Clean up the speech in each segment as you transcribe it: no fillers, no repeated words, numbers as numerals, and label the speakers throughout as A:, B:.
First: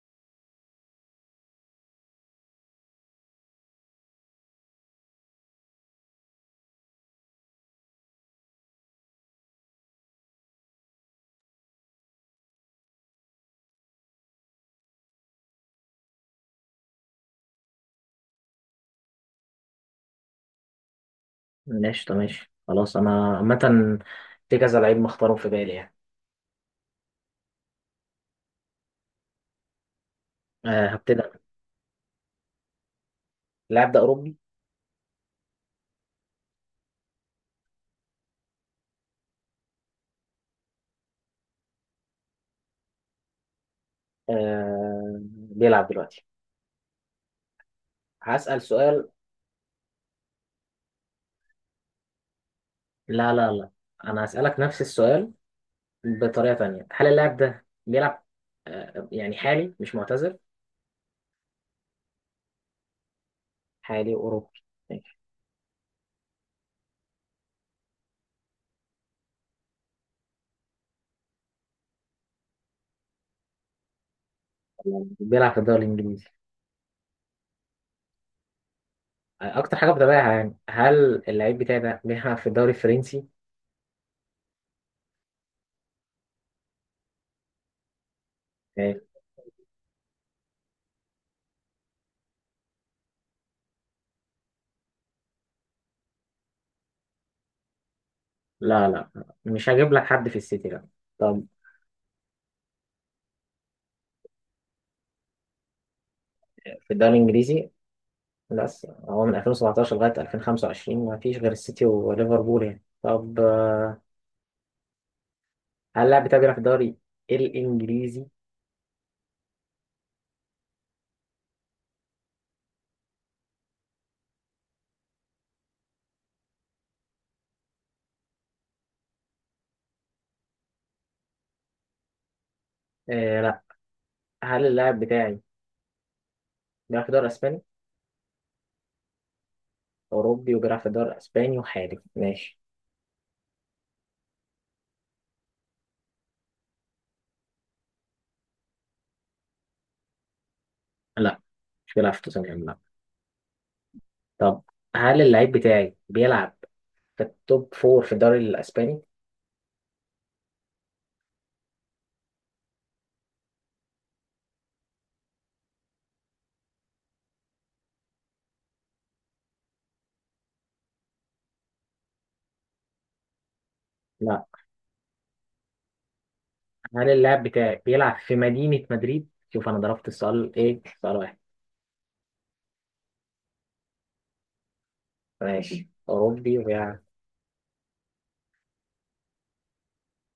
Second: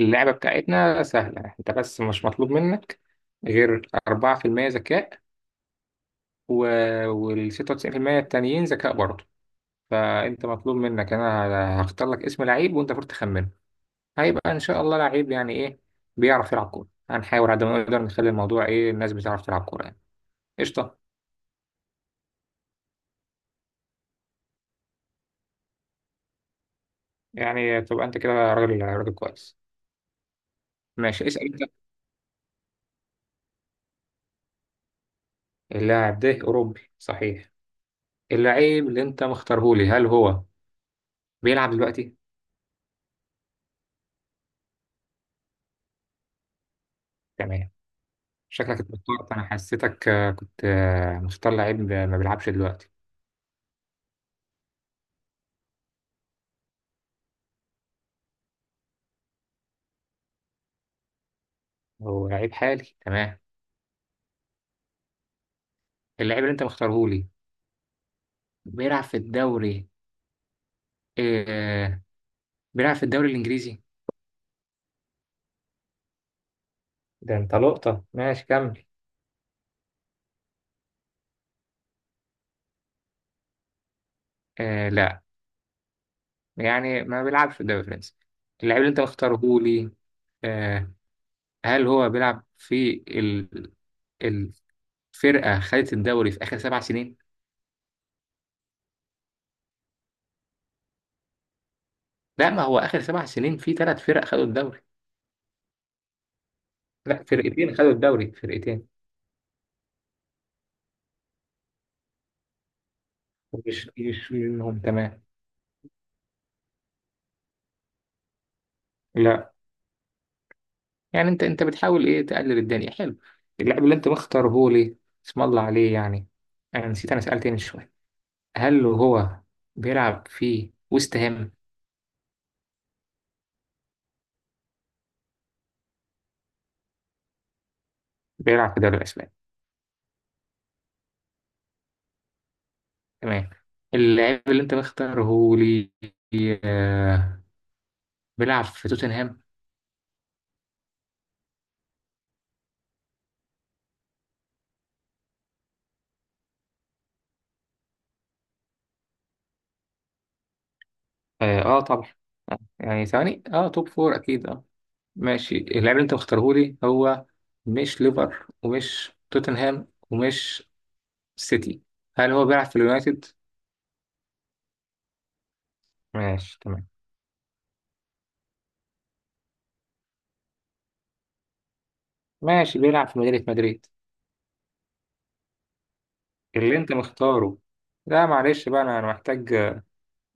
A: اللعبة بتاعتنا سهلة، انت بس مش مطلوب منك غير 4% ذكاء، و... وال 96% التانيين ذكاء برضه. فانت مطلوب منك، انا هختار لك اسم لعيب وانت المفروض تخمنه. هيبقى ان شاء الله لعيب يعني ايه؟ بيعرف يلعب كورة. هنحاول على قد ما نقدر نخلي الموضوع ايه، الناس بتعرف تلعب كورة يعني. قشطة.
B: ماشي، طب ماشي خلاص، انا عامة في كذا لعيب مختارهم في بالي يعني.
A: يعني تبقى انت كده راجل راجل كويس.
B: أه هبتدي
A: ماشي،
B: أنا.
A: اسأل انت.
B: اللاعب ده اوروبي.
A: اللاعب ده اوروبي صحيح. اللعيب اللي انت مختارهولي هل هو بيلعب دلوقتي؟
B: أه بيلعب دلوقتي.
A: تمام.
B: هسأل
A: شكلك
B: سؤال.
A: اتوترت، انا حسيتك كنت مختار لعيب ما بيلعبش دلوقتي.
B: لا لا لا، انا هسألك نفس السؤال بطريقة تانية، هل اللاعب ده بيلعب أه يعني حالي مش معتزل؟
A: هو لعيب حالي تمام.
B: حالي اوروبي ماشي.
A: اللعيب اللي انت مختاره لي بيلعب في الدوري. آه بيلعب في الدوري الانجليزي.
B: بيلعب في الدوري الانجليزي.
A: ده انت لقطة، ماشي كمل.
B: اكتر حاجة بتابعها يعني، هل اللعيب بتاعي ده بيلعب في الدوري الفرنسي؟
A: آه لا، يعني ما بيلعبش في الدوري الفرنسي اللعيب اللي
B: ماشي.
A: انت مختاره لي. آه، هل هو بيلعب في الفرقة خدت الدوري في آخر سبع سنين؟
B: لا لا، مش هجيب لك حد في السيتي لا. طب
A: لا، ما هو آخر سبع سنين في ثلاث فرق خدوا الدوري،
B: في الدوري
A: لا
B: الانجليزي،
A: فرقتين خدوا الدوري،
B: بس
A: فرقتين
B: هو من 2017 لغاية 2025 ما فيش غير السيتي وليفربول يعني. طب
A: يشوي منهم تمام.
B: هل اللاعب بتاعي بيلعب في الدوري الإنجليزي؟
A: لا، يعني انت بتحاول ايه تقلل الدنيا، حلو. اللاعب اللي انت مختاره ليه اسم الله عليه يعني. انا نسيت، انا سألت من شويه هل هو بيلعب في وست هام؟
B: آه لا. هل اللاعب بتاعي بيلعب في الدوري الإسباني؟
A: بيلعب في الدوري الاسباني
B: أوروبي وبيلعب في الدوري الإسباني وحالي ماشي.
A: تمام. اللاعب اللي انت مختاره ليه، آه، بيلعب في توتنهام.
B: لا مش بيلعب في توتنهام لا. طب هل اللاعب بتاعي بيلعب في التوب فور في الدوري الإسباني؟
A: اه آه طبعا. آه، يعني ثواني اه توب فور اكيد اه. ماشي، اللاعب اللي انت مختاره لي هو مش ليفر ومش توتنهام ومش سيتي. هل هو بيلعب في اليونايتد؟
B: لا.
A: ماشي تمام.
B: هل اللاعب بتاعي بيلعب في مدينة مدريد؟ شوف أنا ضربت السؤال إيه؟ سؤال واحد.
A: ماشي بيلعب في مدينة مدريد.
B: ماشي، أوروبي
A: اللي انت
B: وبيلعب،
A: مختاره، لا معلش بقى أنا محتاج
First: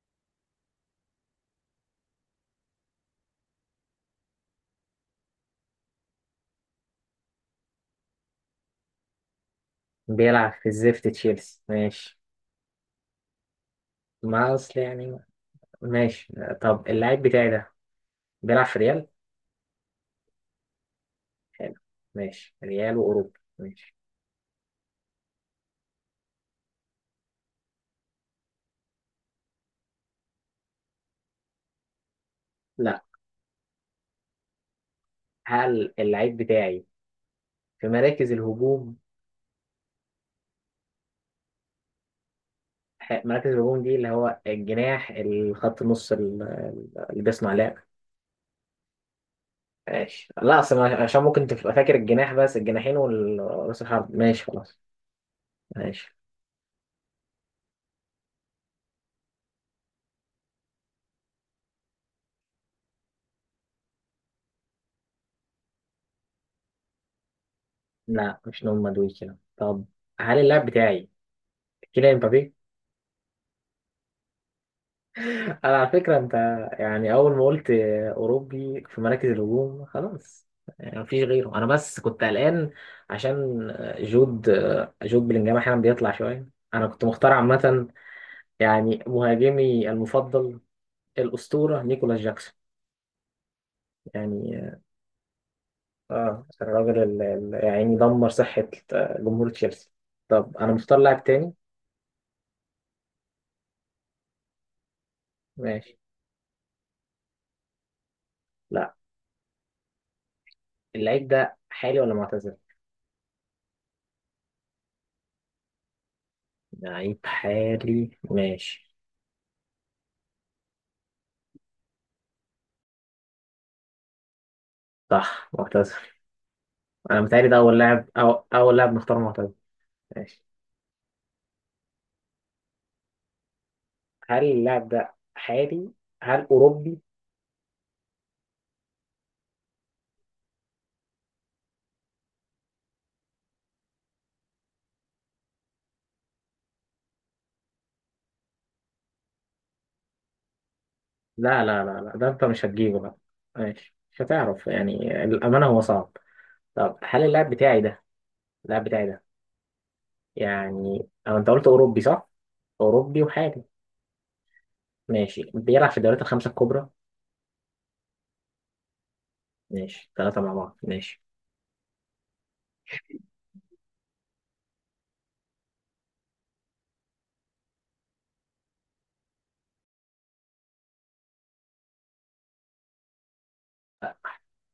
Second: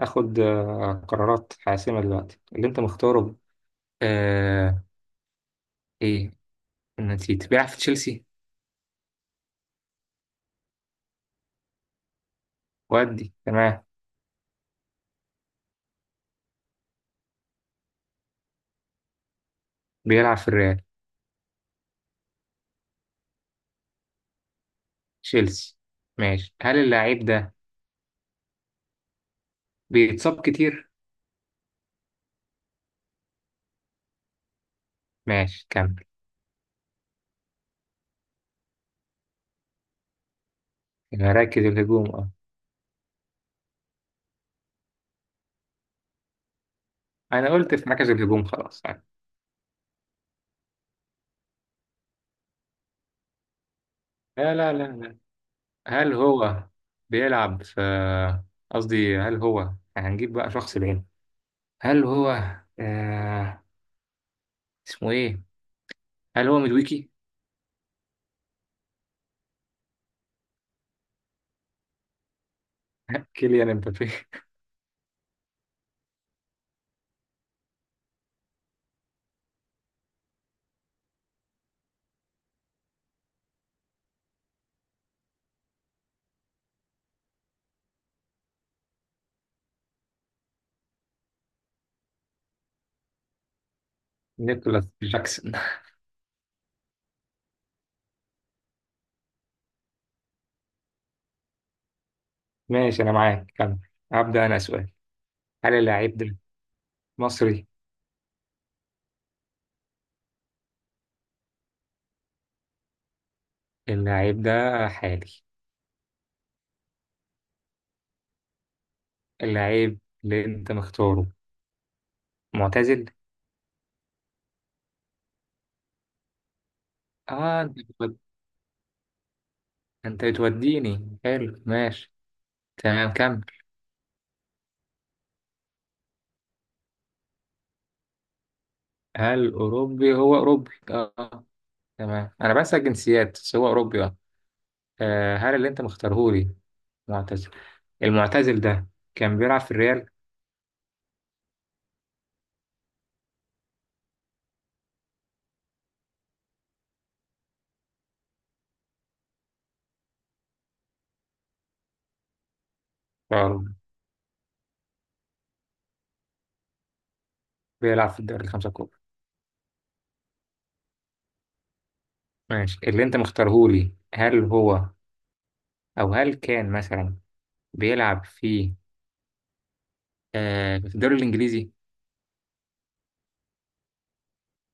A: اخد قرارات حاسمة دلوقتي. اللي انت مختاره آه، ايه، نسيت، بيلعب في تشيلسي
B: بيلعب في الزفت تشيلسي ماشي.
A: ودي تمام.
B: ما اصل يعني. ماشي. طب اللاعب بتاعي ده بيلعب في ريال.
A: بيلعب في الريال
B: حلو. ماشي، ريال واوروبا ماشي.
A: تشيلسي ماشي. هل اللاعب ده بيتصاب كتير؟
B: لا.
A: ماشي
B: هل
A: كمل.
B: اللاعب بتاعي في مراكز الهجوم؟
A: في مراكز الهجوم اه.
B: مراكز الهجوم دي اللي هو الجناح، الخط النص، اللي
A: انا
B: بيصنع لعب.
A: قلت في مركز الهجوم خلاص يعني.
B: ماشي، لا اصل عشان ممكن تبقى فاكر الجناح بس، الجناحين والراس الحرب. ماشي
A: لا لا
B: خلاص.
A: لا. هل
B: ماشي.
A: هو بيلعب في، قصدي هل هو، هنجيب بقى شخص بعينه. هل هو آه... اسمه ايه، هل هو مدويكي؟
B: لا مش نوم مدوي كده. طب هل اللاعب بتاعي كيليان مبابي؟
A: كيليان امبابي.
B: انا على فكره انت، يعني اول ما قلت اوروبي في مراكز الهجوم خلاص، يعني مفيش غيره. انا بس كنت قلقان عشان جود، جود بلينجهام احيانا بيطلع شويه. انا كنت مختار عامه يعني مهاجمي المفضل الاسطوره نيكولاس جاكسون يعني.
A: نيكولاس جاكسون
B: اه الراجل اللي يعني دمر صحه جمهور تشيلسي. طب انا مختار لاعب تاني.
A: ماشي انا معاك كمل. هبدأ انا سؤال. هل
B: ماشي.
A: اللاعب ده مصري؟
B: لا، اللعيب ده حالي ولا معتزل؟
A: اللاعب ده حالي.
B: لعيب حالي ماشي.
A: اللاعب اللي انت مختاره معتزل.
B: صح، معتزل. انا متهيألي ده
A: اه،
B: اول لاعب، أو اول لاعب نختار معتزل.
A: انت
B: ماشي.
A: بتوديني حلو ماشي. تمام كمل.
B: هل اللاعب ده حالي؟ هل اوروبي؟
A: هل اوروبي؟ هو اوروبي اه آه، تمام. انا بنسى الجنسيات بس هو اوروبي اه. آه، هل اللي انت مختارهولي معتزل، المعتزل ده كان بيلعب في الريال؟
B: لا، ده انت مش هتجيبه بقى. ماشي، مش هتعرف يعني الامانه هو صعب. طب هل اللاعب بتاعي ده، اللاعب بتاعي ده يعني، او انت قلت اوروبي صح، اوروبي وحالي
A: اه
B: ماشي. بيلعب في الدوريات الخمسه الكبرى.
A: بيلعب في الدوري الخمسة الكبرى
B: ماشي، ثلاثه مع بعض ماشي.
A: ماشي. اللي انت مختارهولي هل هو، او هل كان مثلا بيلعب في، في الدوري الانجليزي؟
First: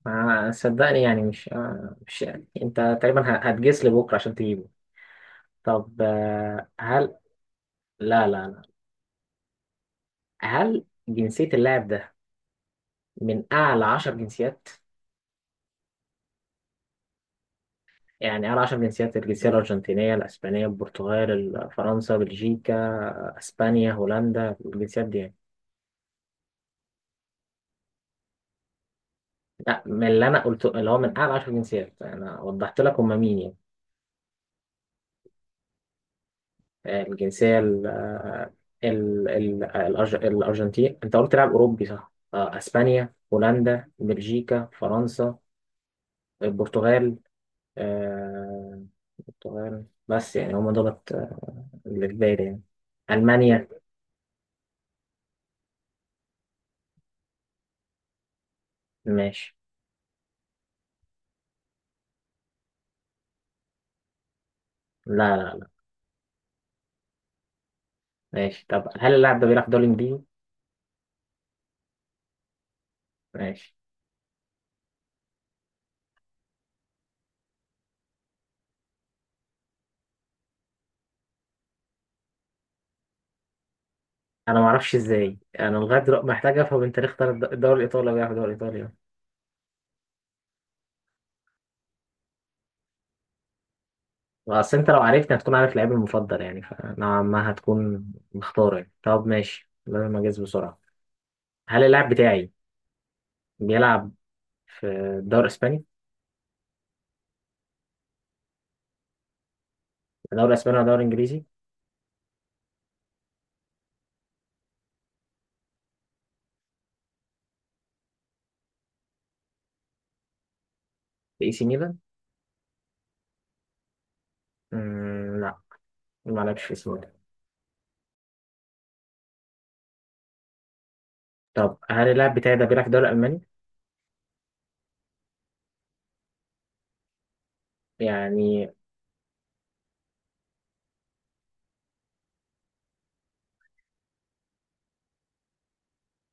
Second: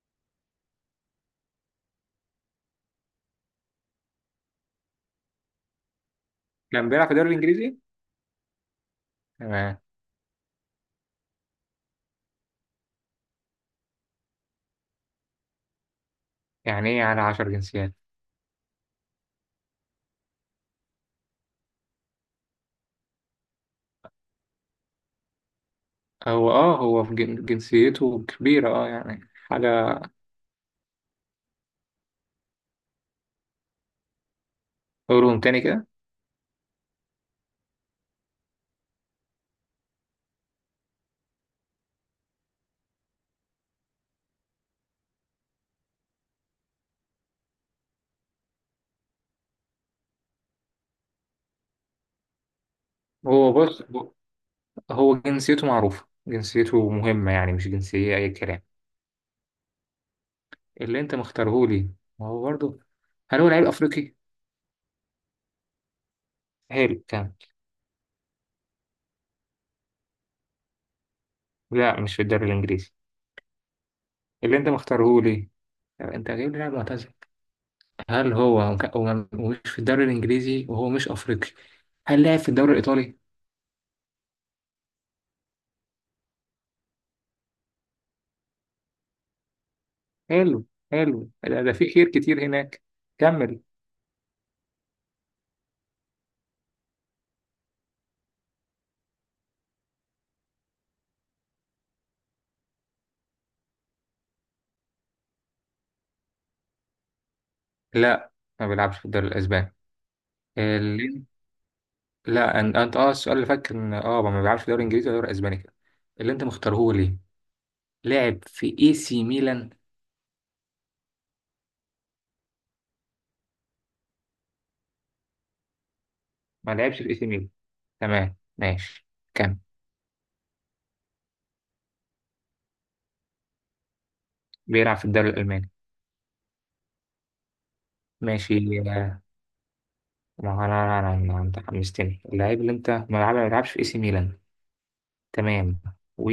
B: ما صدقني يعني، مش مش يعني. انت تقريبا هتجس لي بكره عشان تجيبه. طب
A: كان بيلعب في
B: هل
A: الدوري الانجليزي.
B: لا لا لا؟
A: تمام.
B: هل جنسيه اللاعب ده من أعلى عشر جنسيات؟
A: يعني ايه على عشر جنسيات؟
B: يعني أعلى عشر جنسيات: الجنسية الأرجنتينية، الأسبانية، البرتغال، فرنسا، بلجيكا، أسبانيا، هولندا، الجنسيات دي يعني.
A: هو اه هو في جنسيته كبيرة اه، يعني
B: لا،
A: حاجة.
B: من اللي أنا قلته اللي هو من أعلى عشر جنسيات، أنا وضحت لك هما مين يعني.
A: قولهم تاني كده.
B: الجنسية ال الأرجنتين، أنت قلت لاعب أوروبي صح، أسبانيا، هولندا، بلجيكا، فرنسا، البرتغال، آه، البرتغال بس يعني، هما دولت اللي في بالي يعني
A: هو
B: ألمانيا.
A: بص، هو جنسيته معروفة، جنسيته مهمة، يعني مش جنسية أي كلام
B: ماشي.
A: اللي أنت مختارهولي ما هو برضه. هل هو لعيب افريقي؟
B: لا لا.
A: هل كان؟
B: ماشي، طب هل اللاعب ده بيلعب دوري انجليزي؟
A: لا، مش في الدوري الانجليزي.
B: ماشي.
A: اللي انت مختاره ليه؟ طب انت جايب لي لاعب معتزل، هل هو ومش في الدوري الانجليزي، وهو مش افريقي. هل لعب في الدوري الايطالي؟
B: انا ما اعرفش ازاي، انا لغايه دلوقتي محتاج افهم انت ليه اختار الدوري الايطالي ولا بيلعب الدوري الايطالي.
A: حلو، حلو ده في خير كتير هناك. كمل.
B: اصل انت لو عرفت هتكون عارف لعيبي المفضل، يعني فنوعا ما هتكون مختار يعني. طب ماشي، لازم اجهز بسرعه. هل اللاعب بتاعي بيلعب في الدوري الاسباني؟
A: لا ما بيلعبش في الدوري الاسباني.
B: الدوري الاسباني ولا الدوري
A: اللي...
B: الانجليزي؟
A: لا انت اه السؤال اللي فات كان اه ما بيلعبش في الدوري الانجليزي ولا الدوري الاسباني كده. اللي انت مختاره ليه؟ لعب في اي سي ميلان.
B: في اي سي ميلان؟ لا، ما لعبش في
A: ما
B: اي سي
A: لعبش في
B: ميلان.
A: اي سي ميلان تمام، ماشي كمل.
B: طب هل اللاعب بتاعي ده بيلعب في الدوري الالماني؟
A: بيلعب في الدوري الالماني ماشي.
B: يعني.
A: ما هو انت حمستني. اللعيب اللي انت ما لعبش في اي سي ميلان تمام، و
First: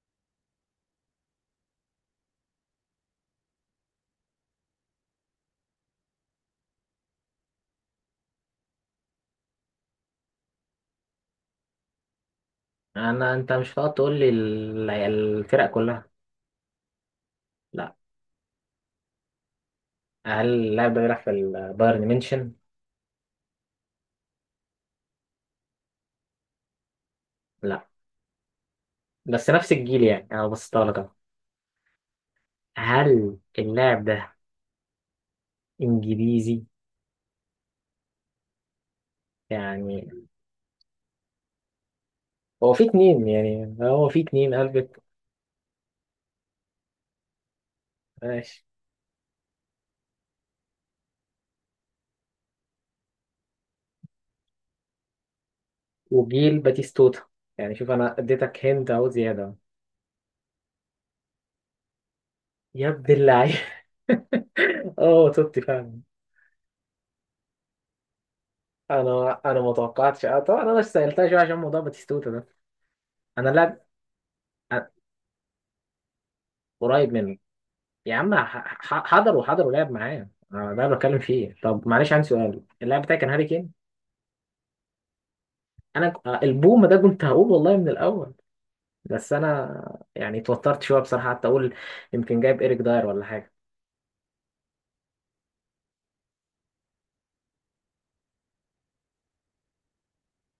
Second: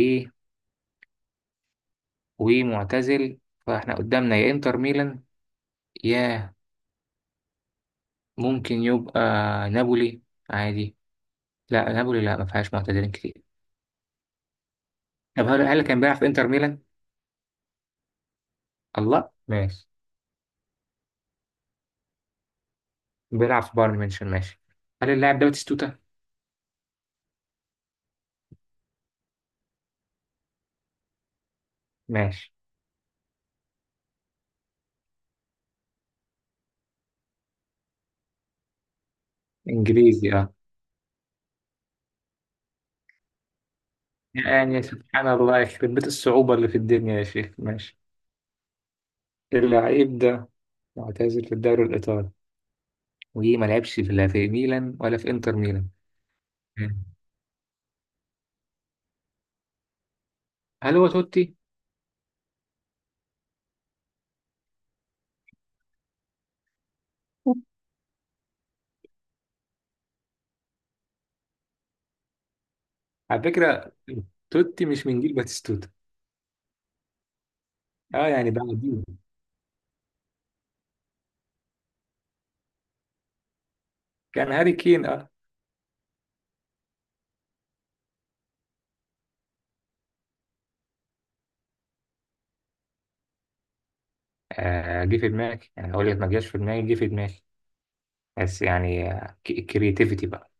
A: ومعتزل فاحنا قدامنا يا انتر ميلان، يا ممكن يبقى نابولي عادي. لا نابولي لا، ما فيهاش معتزلين
B: انا
A: كتير.
B: انت مش هتقعد تقول لي
A: طب هل
B: الفرق
A: هل كان
B: كلها.
A: بيلعب في انتر ميلان؟
B: لا.
A: الله ماشي.
B: هل اللاعب ده بيلعب في البايرن ميونشن؟
A: بيلعب في بايرن ميونخ ماشي. هل اللاعب ده باتيستوتا؟
B: لا، بس نفس الجيل يعني، انا بصيتها لك أهو.
A: ماشي.
B: هل اللاعب ده انجليزي؟ يعني،
A: انجليزي اه.
B: هو في اتنين، يعني هو في اتنين
A: يعني
B: قلبك.
A: سبحان الله، يخرب بيت الصعوبة اللي في الدنيا يا شيخ. ماشي،
B: ماشي،
A: اللعيب ده معتزل في الدوري الإيطالي وما لعبش في لا في ميلان ولا في انتر ميلان.
B: وجيل
A: مم.
B: باتيستوتا يعني. شوف انا اديتك هند اهو زياده.
A: هل هو توتي؟
B: يا ابن اللعيب. اه توتي فعلا. انا ما توقعتش. اه طبعا انا سالتها شويه عشان موضوع باتيستوتا ده.
A: على
B: انا لاعب
A: فكرة توتي مش من جيل باتيستوتا.
B: قريب منه، يا
A: اه
B: عم،
A: يعني بعديه.
B: حضر، وحضر ولعب معاه أنا، ده اللي بتكلم فيه. طب معلش عندي سؤال، اللاعب بتاعي كان هاري كين.
A: كان هاري كين اه.
B: انا البوم ده كنت هقول والله من الاول، بس انا يعني اتوترت شويه بصراحه، حتى اقول يمكن جايب ايريك داير ولا حاجه.
A: آه، جه في دماغي، يعني اقول لك ما جاش في دماغي، جه في دماغي بس يعني الكرياتيفيتي بقى